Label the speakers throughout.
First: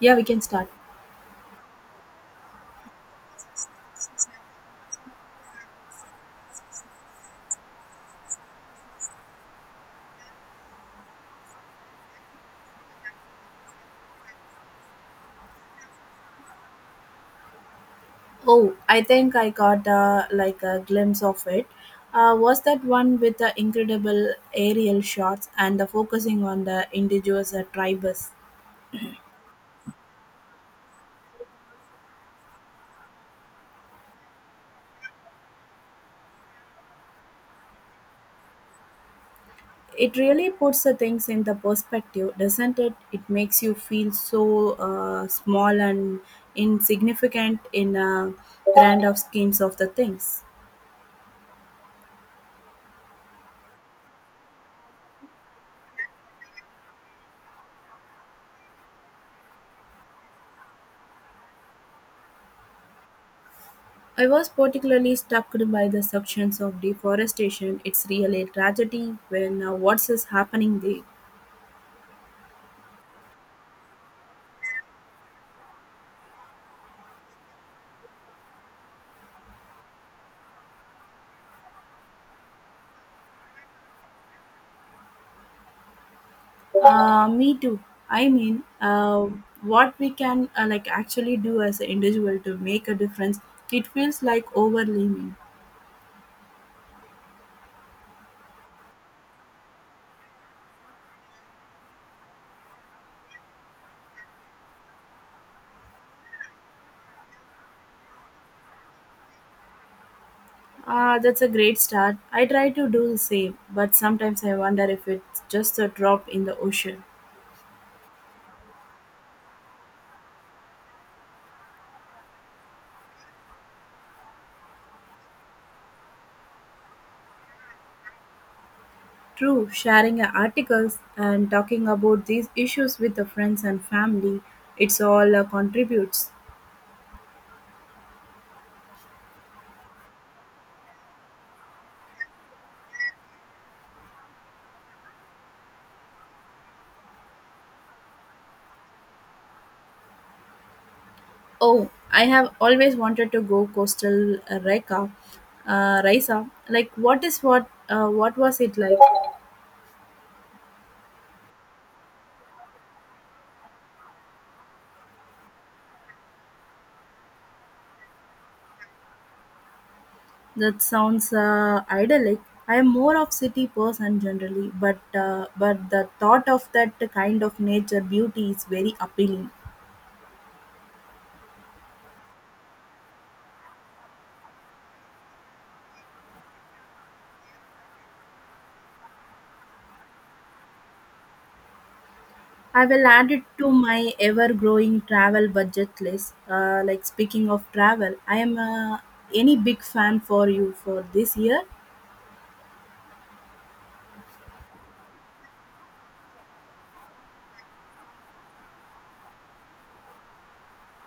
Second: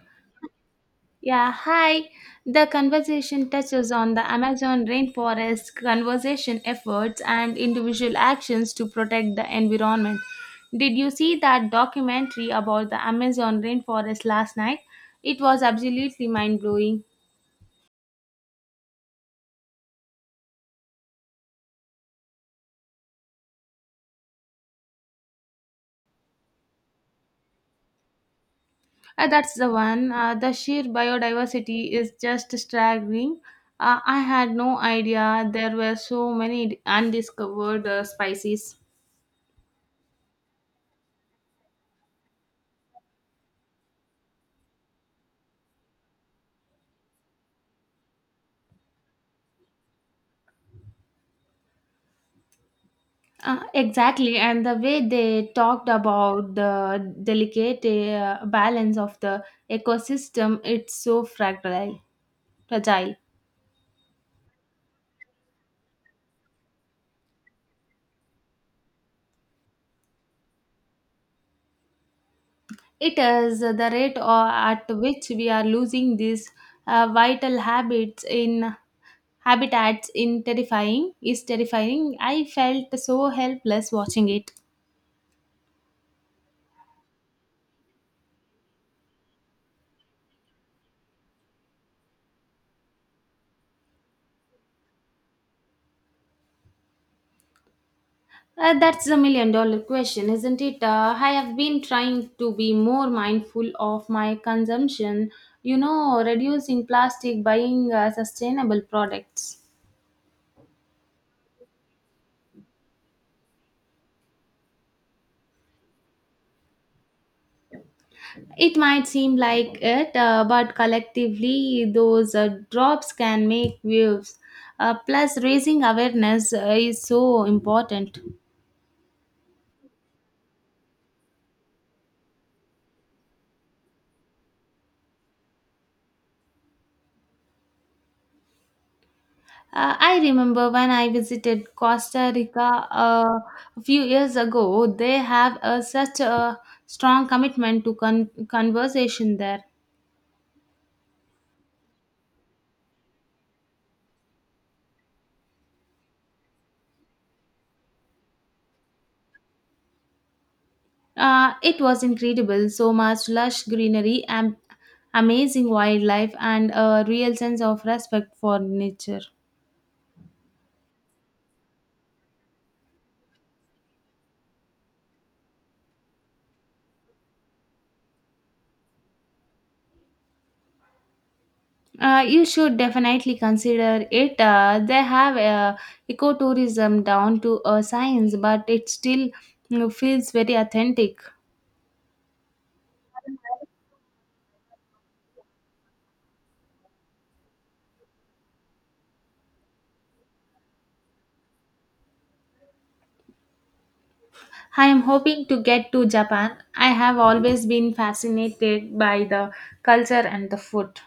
Speaker 1: Yeah, we can start.
Speaker 2: Yeah, hi. The conversation touches on the Amazon rainforest conservation efforts and individual actions to protect the environment. Did you see that documentary about the Amazon rainforest last night? It was absolutely mind blowing.
Speaker 1: Oh, I think I got like a glimpse of it. Was that one with the incredible aerial shots and the focusing on the indigenous tribes?
Speaker 2: That's the one. The sheer biodiversity is just staggering. I had no idea there were so many undiscovered species.
Speaker 1: It really puts the things in the perspective, doesn't it? It makes you feel so small and insignificant in grand of schemes of the things.
Speaker 2: Exactly, and the way they talked about the delicate balance of the ecosystem, it's so fragile.
Speaker 1: I was particularly struck by the sections of deforestation. It's really a tragedy when what's is happening there.
Speaker 2: It is the rate or at which we are losing these vital habits in habitats in terrifying. I felt so helpless watching it.
Speaker 1: Me too. I mean, what we can like actually do as an individual to make a difference, it feels like overwhelming.
Speaker 2: That's a million dollar question, isn't it? I have been trying to be more mindful of my consumption, you know, reducing plastic, buying sustainable products.
Speaker 1: Ah, that's a great start. I try to do the same, but sometimes I wonder if it's just a drop in the ocean.
Speaker 2: It might seem like it, but collectively, those drops can make waves. Plus, raising awareness is so important.
Speaker 1: True, sharing articles and talking about these issues with the friends and family, it's all contributes.
Speaker 2: I remember when I visited Costa Rica a few years ago, they have such a strong commitment to conversation there.
Speaker 1: Oh, I have always wanted to go coastal Rika, Raisa. Like, what is what? What was it like?
Speaker 2: It was incredible, so much lush greenery, and amazing wildlife, and a real sense of respect for nature.
Speaker 1: That sounds idyllic. I am more of city person generally, but the thought of that kind of nature beauty is very appealing.
Speaker 2: You should definitely consider it. They have ecotourism down to a science, but it still, you know, feels very authentic.
Speaker 1: I will add it to my ever-growing travel budget list. Like speaking of travel, I am any big fan for you for this year.
Speaker 2: I am hoping to get to Japan. I have always been fascinated by the culture and the food.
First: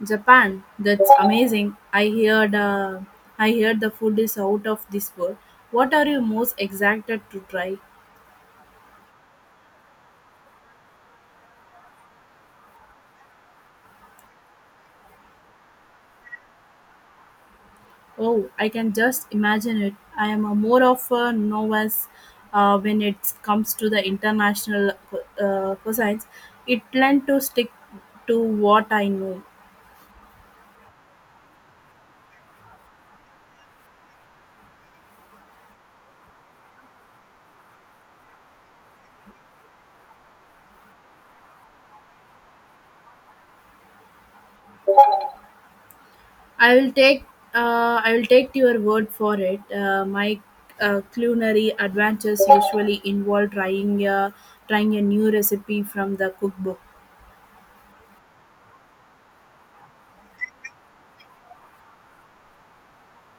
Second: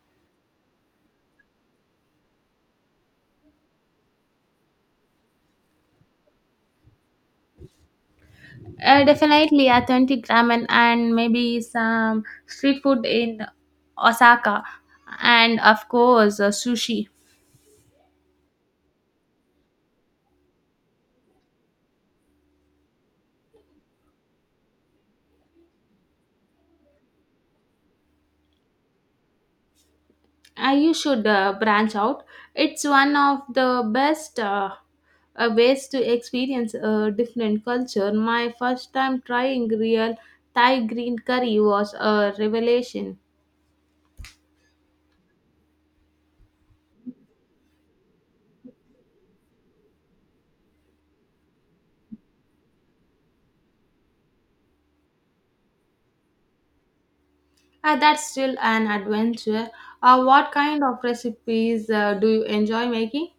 Speaker 1: Japan, that's amazing. I heard the food is out of this world. What are you most excited to try?
Speaker 2: Definitely authentic ramen and maybe some street food in Osaka, and of course sushi.
Speaker 1: Oh, I can just imagine it. I am a more of a novice when it comes to the international cuisines. It tend to stick to what I know.
Speaker 2: You should branch out. It's one of the best ways to experience a different culture. My first time trying real Thai green curry was a revelation.
Speaker 1: I'll take I'll take your word for it. My culinary adventures usually involve trying a new recipe from the cookbook.
Speaker 2: That's still an adventure. What kind of recipes do you enjoy making?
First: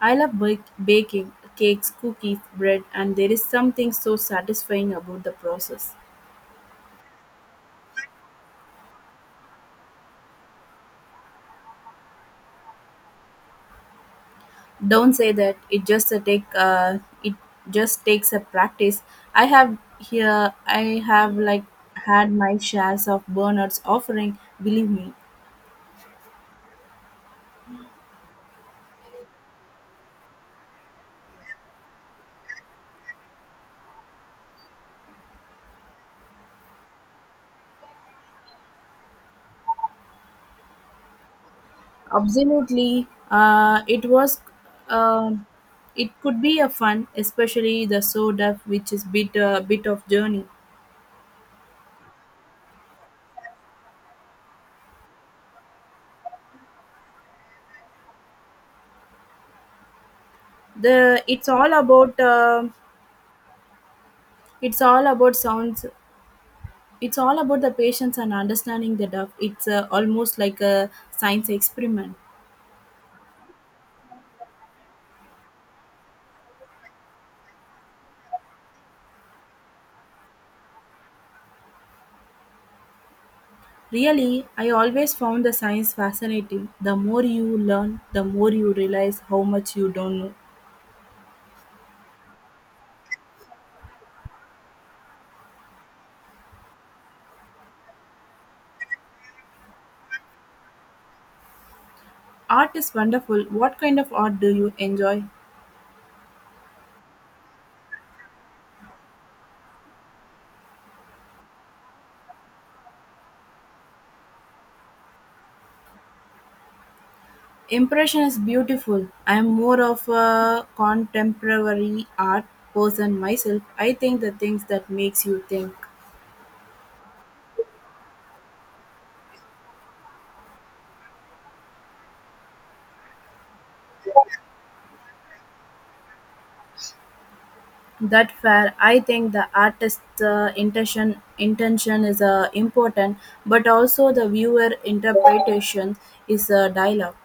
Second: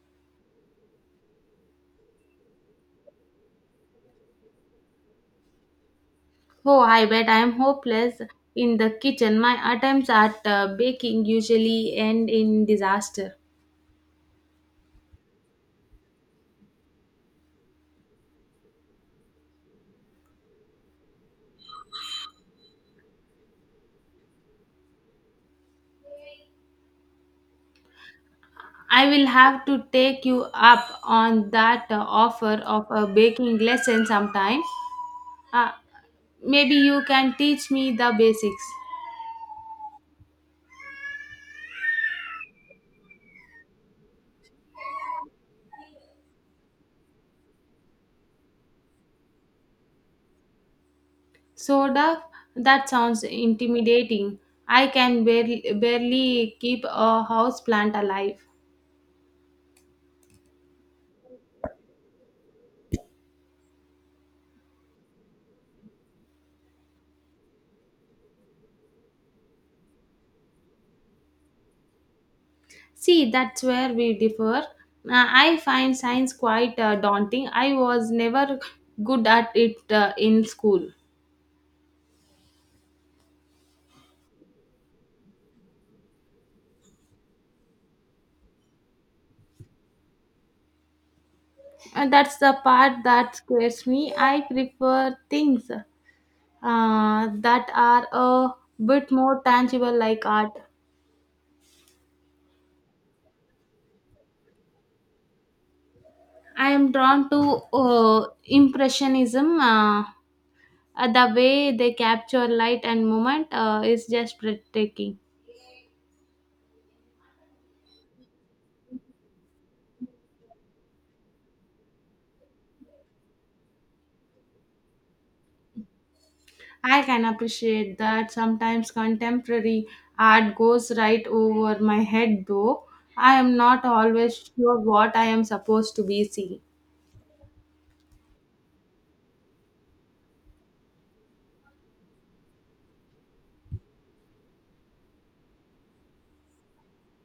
Speaker 1: I love baking cakes, cookies, bread, and there is something so satisfying about the process.
Speaker 2: Oh, I bet I am hopeless in the kitchen. My attempts at baking usually end in disaster.
Speaker 1: Don't say that it just takes a practice. I have here I have like had my shares of burners offering. Believe me,
Speaker 2: I will have to take you up on that offer of a baking lesson sometime. Uh, maybe you can teach me the basics.
Speaker 1: absolutely, it was. um it could be a fun, especially the soda, which is bit of journey.
Speaker 2: Soda? That sounds intimidating. I can barely keep a houseplant alive.
Speaker 1: The It's all about it's all about sounds. The patience and understanding the duff. It's almost like a science experiment.
Speaker 2: See, that's where we differ. I find science quite daunting. I was never good at it in school.
Speaker 1: Really, I always found the science fascinating. The more you learn, the more you realize how much you don't know.
Speaker 2: And that's the part that scares me. I prefer things that are a bit more tangible, like art.
Speaker 1: Art is wonderful. What kind of art do you enjoy?
Speaker 2: I am drawn to Impressionism. The way they capture light and movement is just breathtaking.
Speaker 1: Impression is beautiful. I'm more of a contemporary art person myself. I think the things that makes you think.
Speaker 2: I can appreciate that sometimes contemporary art goes right over my head, though. I am not always sure what I am supposed to be seeing.
Speaker 1: That fair. I think the artist's intention is important, but also the viewer interpretation is a dialogue.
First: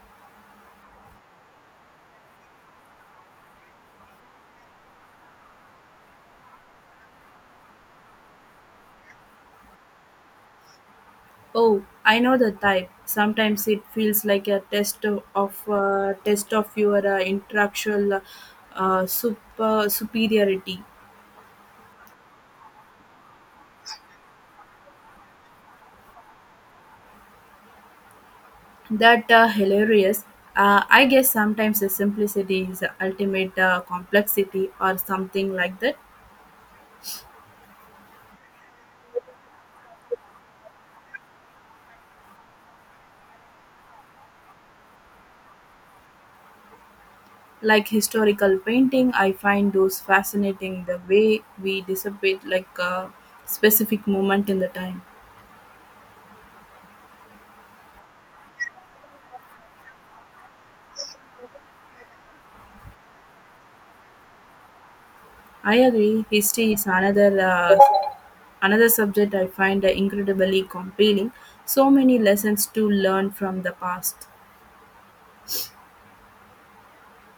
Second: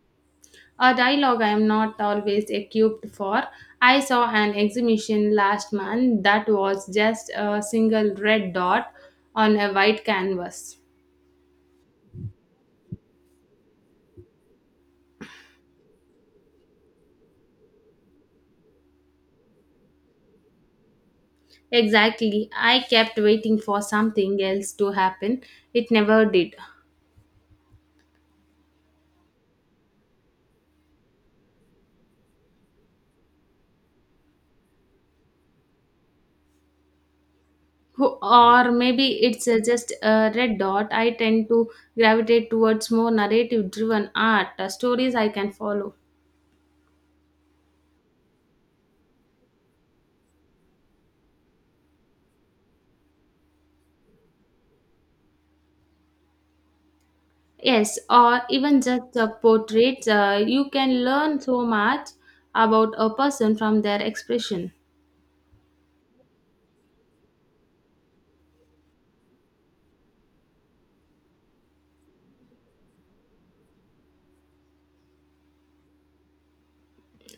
Speaker 2: A dialogue I am not always equipped for. I saw an exhibition last month that was just a single red dot on a white canvas.
Speaker 1: Oh, I know the type. Sometimes it feels like a test of your intellectual superiority.
Speaker 2: Exactly. I kept waiting for something else to happen. It never did.
Speaker 1: That hilarious. I guess sometimes the simplicity is the ultimate complexity or something like that.
Speaker 2: Or maybe it's just a red dot. I tend to gravitate towards more narrative driven art, stories I can follow.
Speaker 1: Like historical painting, I find those fascinating, the way we dissipate like a specific moment in the time.
Speaker 2: Yes, or even just portraits. You can learn so much about a person from their expression.
Speaker 1: I agree, history is another subject I find incredibly compelling. So many lessons to learn from the past.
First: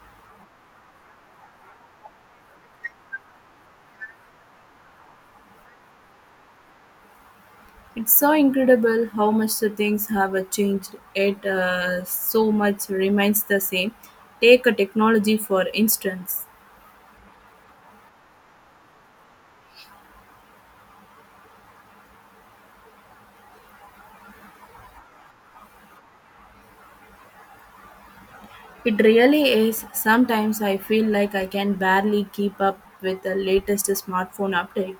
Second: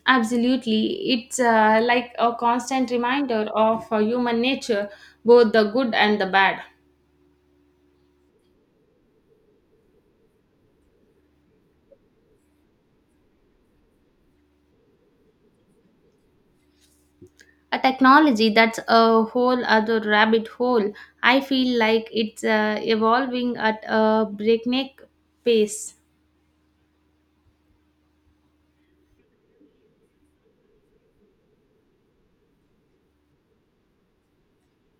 Speaker 2: Absolutely. It's like a constant reminder of human nature, both the good and the bad.
Speaker 1: It's so incredible how much the things have changed. It so much remains the same. Take a technology for instance.
Speaker 2: A technology, that's a whole other rabbit hole. I feel like it's evolving at a breakneck pace.
Speaker 1: It really is. Sometimes I feel like I can barely keep up with the latest smartphone update.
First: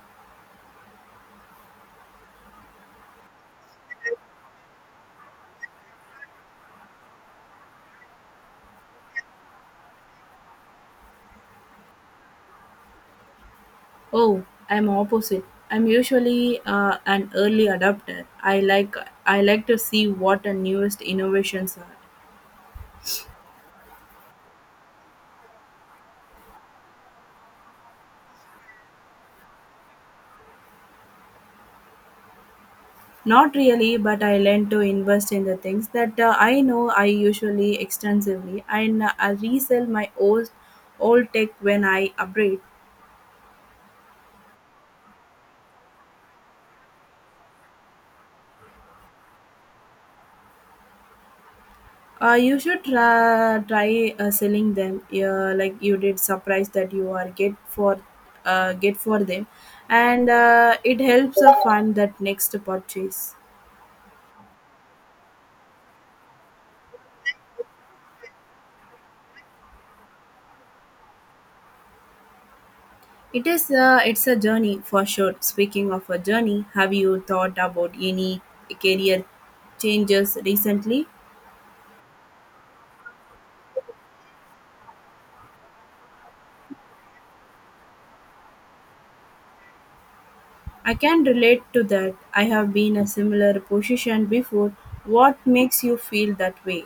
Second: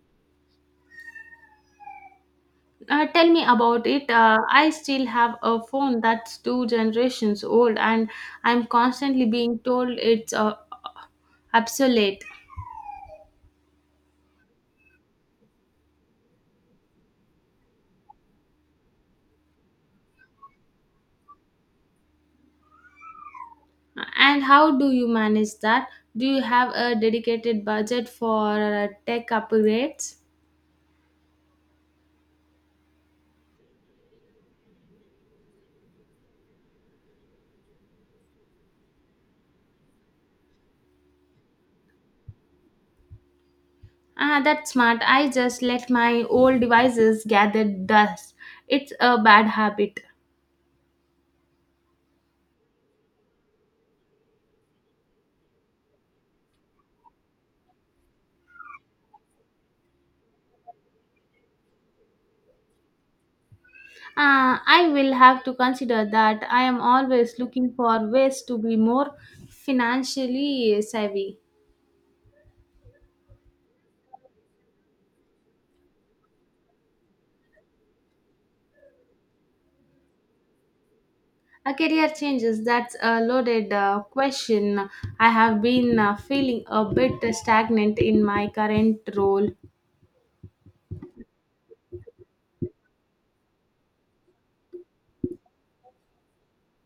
Speaker 2: Tell me about it. I still have a phone that's two generations old, and I'm constantly being told it's obsolete.
Speaker 1: Oh, I'm opposite. I'm usually an early adopter. I like to see what the newest innovations are.
Speaker 2: And how do you manage that? Do you have a dedicated budget for tech upgrades?
Speaker 1: Not really, but I learned to invest in the things that I know I usually extensively and I resell my old tech when I upgrade.
Speaker 2: Ah, that's smart. I just let my old devices gather dust. It's a bad habit.
Speaker 1: You should try selling them like you did surprise that you are get for them and it helps fund that next purchase.
Speaker 2: I will have to consider that. I am always looking for ways to be more financially savvy.
Speaker 1: It is it's a journey for sure. Speaking of a journey, have you thought about any career changes recently?
Speaker 2: A career changes, that's a loaded question. I have been feeling a bit stagnant in my current role.
Speaker 1: I can relate to that. I have been a similar position before. What makes you feel that way?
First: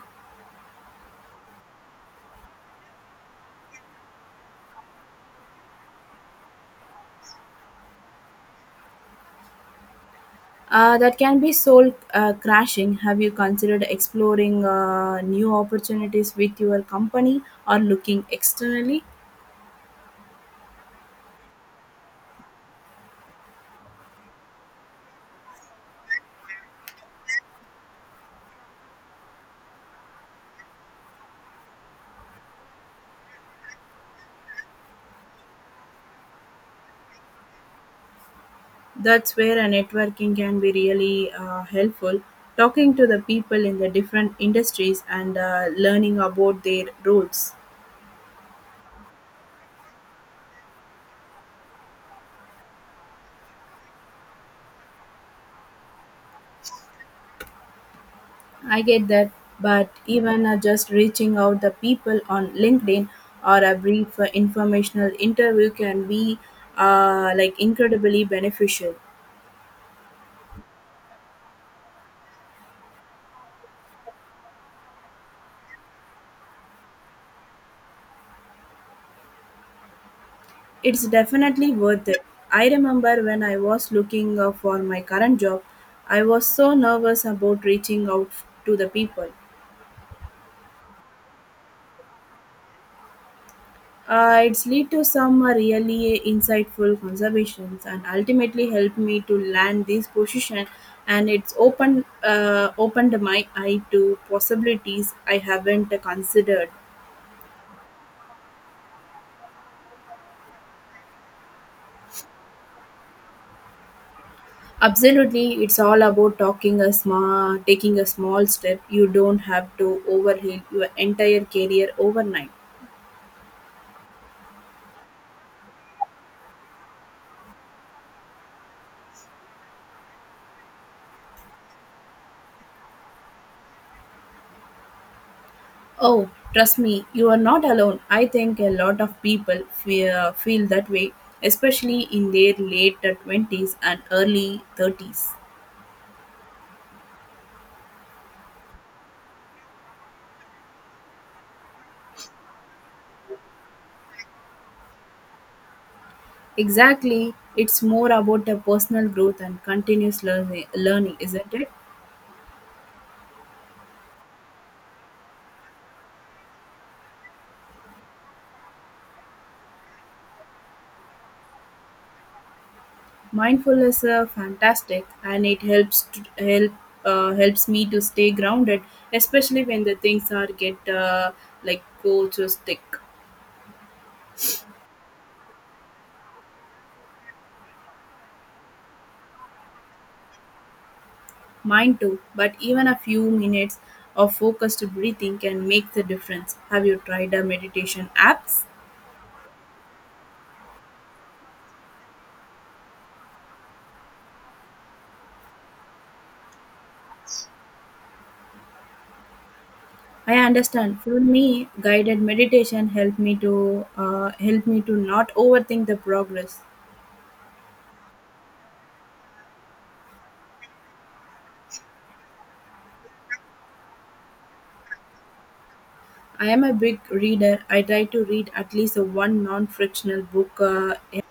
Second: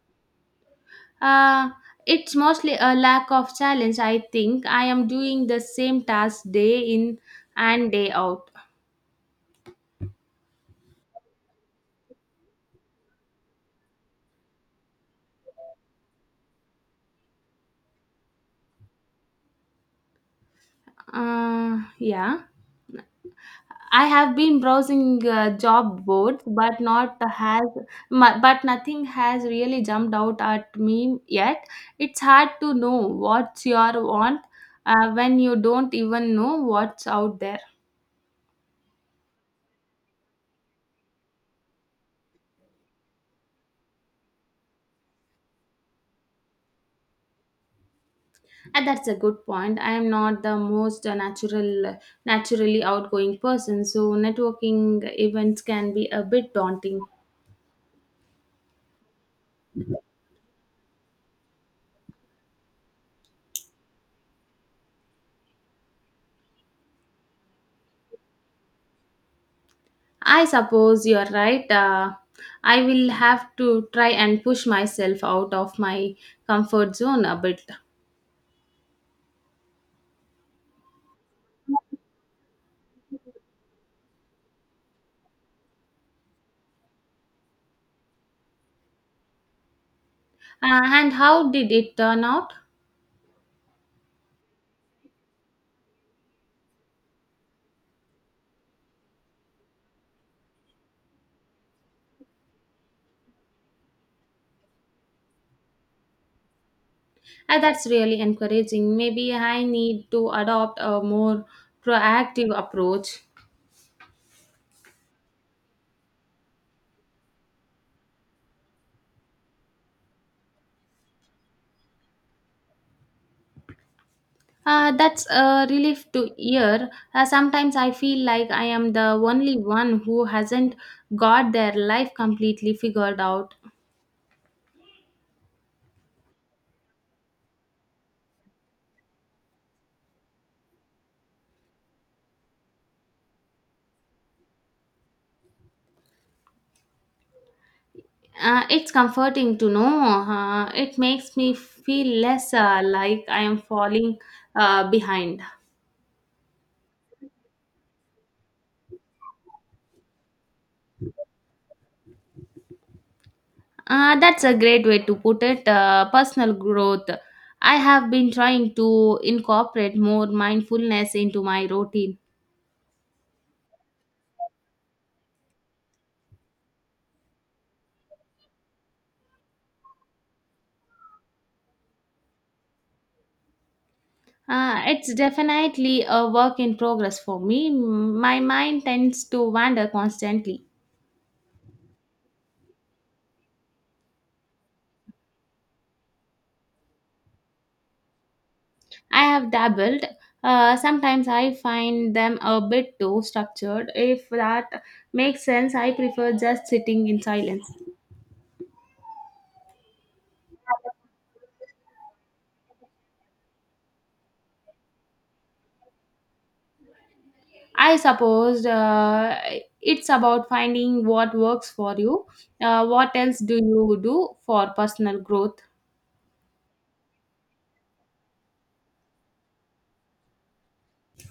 Speaker 2: Uh, it's mostly a lack of challenge, I think. I am doing the same task day in and day out.
Speaker 1: That can be soul crashing. Have you considered exploring new opportunities with your company or looking externally?
Speaker 2: Yeah. I have been browsing job boards, but not has, mu- but nothing has really jumped out at me yet. It's hard to know what's your want when you don't even know what's out there.
Speaker 1: That's where a networking can be really helpful. Talking to the people in the different industries and learning about their roles.
Speaker 2: And that's a good point. I am not the most naturally outgoing person, so networking events can be a bit daunting.
Speaker 1: I get that, but even just reaching out the people on LinkedIn or a brief informational interview can be like incredibly beneficial.
Speaker 2: I suppose you're right. I will have to try and push myself out of my comfort zone a bit.
Speaker 1: It's definitely worth it. I remember when I was looking for my current job, I was so nervous about reaching out to the people.
Speaker 2: And how did it turn out?
Speaker 1: It's lead to some really insightful conservations and ultimately helped me to land this position, and it's opened my eye to possibilities I haven't considered.
Speaker 2: That's really encouraging. Maybe I need to adopt a more proactive approach.
Speaker 1: Absolutely, it's all about taking a small step. You don't have to overhaul your entire career overnight.
Speaker 2: That's a relief to hear. Sometimes I feel like I am the only one who hasn't got their life completely figured out.
Speaker 1: Oh, trust me, you are not alone. I think a lot of people feel that way, especially in their late 20s and early 30s.
Speaker 2: It's comforting to know. It makes me feel less like I am falling behind.
Speaker 1: Exactly, it's more about a personal growth and continuous learning isn't it?
Speaker 2: That's a great way to put it. Personal growth. I have been trying to incorporate more mindfulness into my routine.
Speaker 1: Mindfulness is fantastic and it helps me to stay grounded, especially when the things are get like go to stick.
Speaker 2: It's definitely a work in progress for me. My mind tends to wander constantly.
Speaker 1: Mine too, but even a few minutes of focused breathing can make the difference. Have you tried a meditation apps?
Speaker 2: I have dabbled. Sometimes I find them a bit too structured. If that makes sense, I prefer just sitting in silence.
Speaker 1: I understand. For me, guided meditation helped me to not overthink the progress.
Speaker 2: I suppose it's about finding what works for you. What else do you do for personal growth?
Speaker 1: I am a big reader. I try to read at least a one non-frictional book.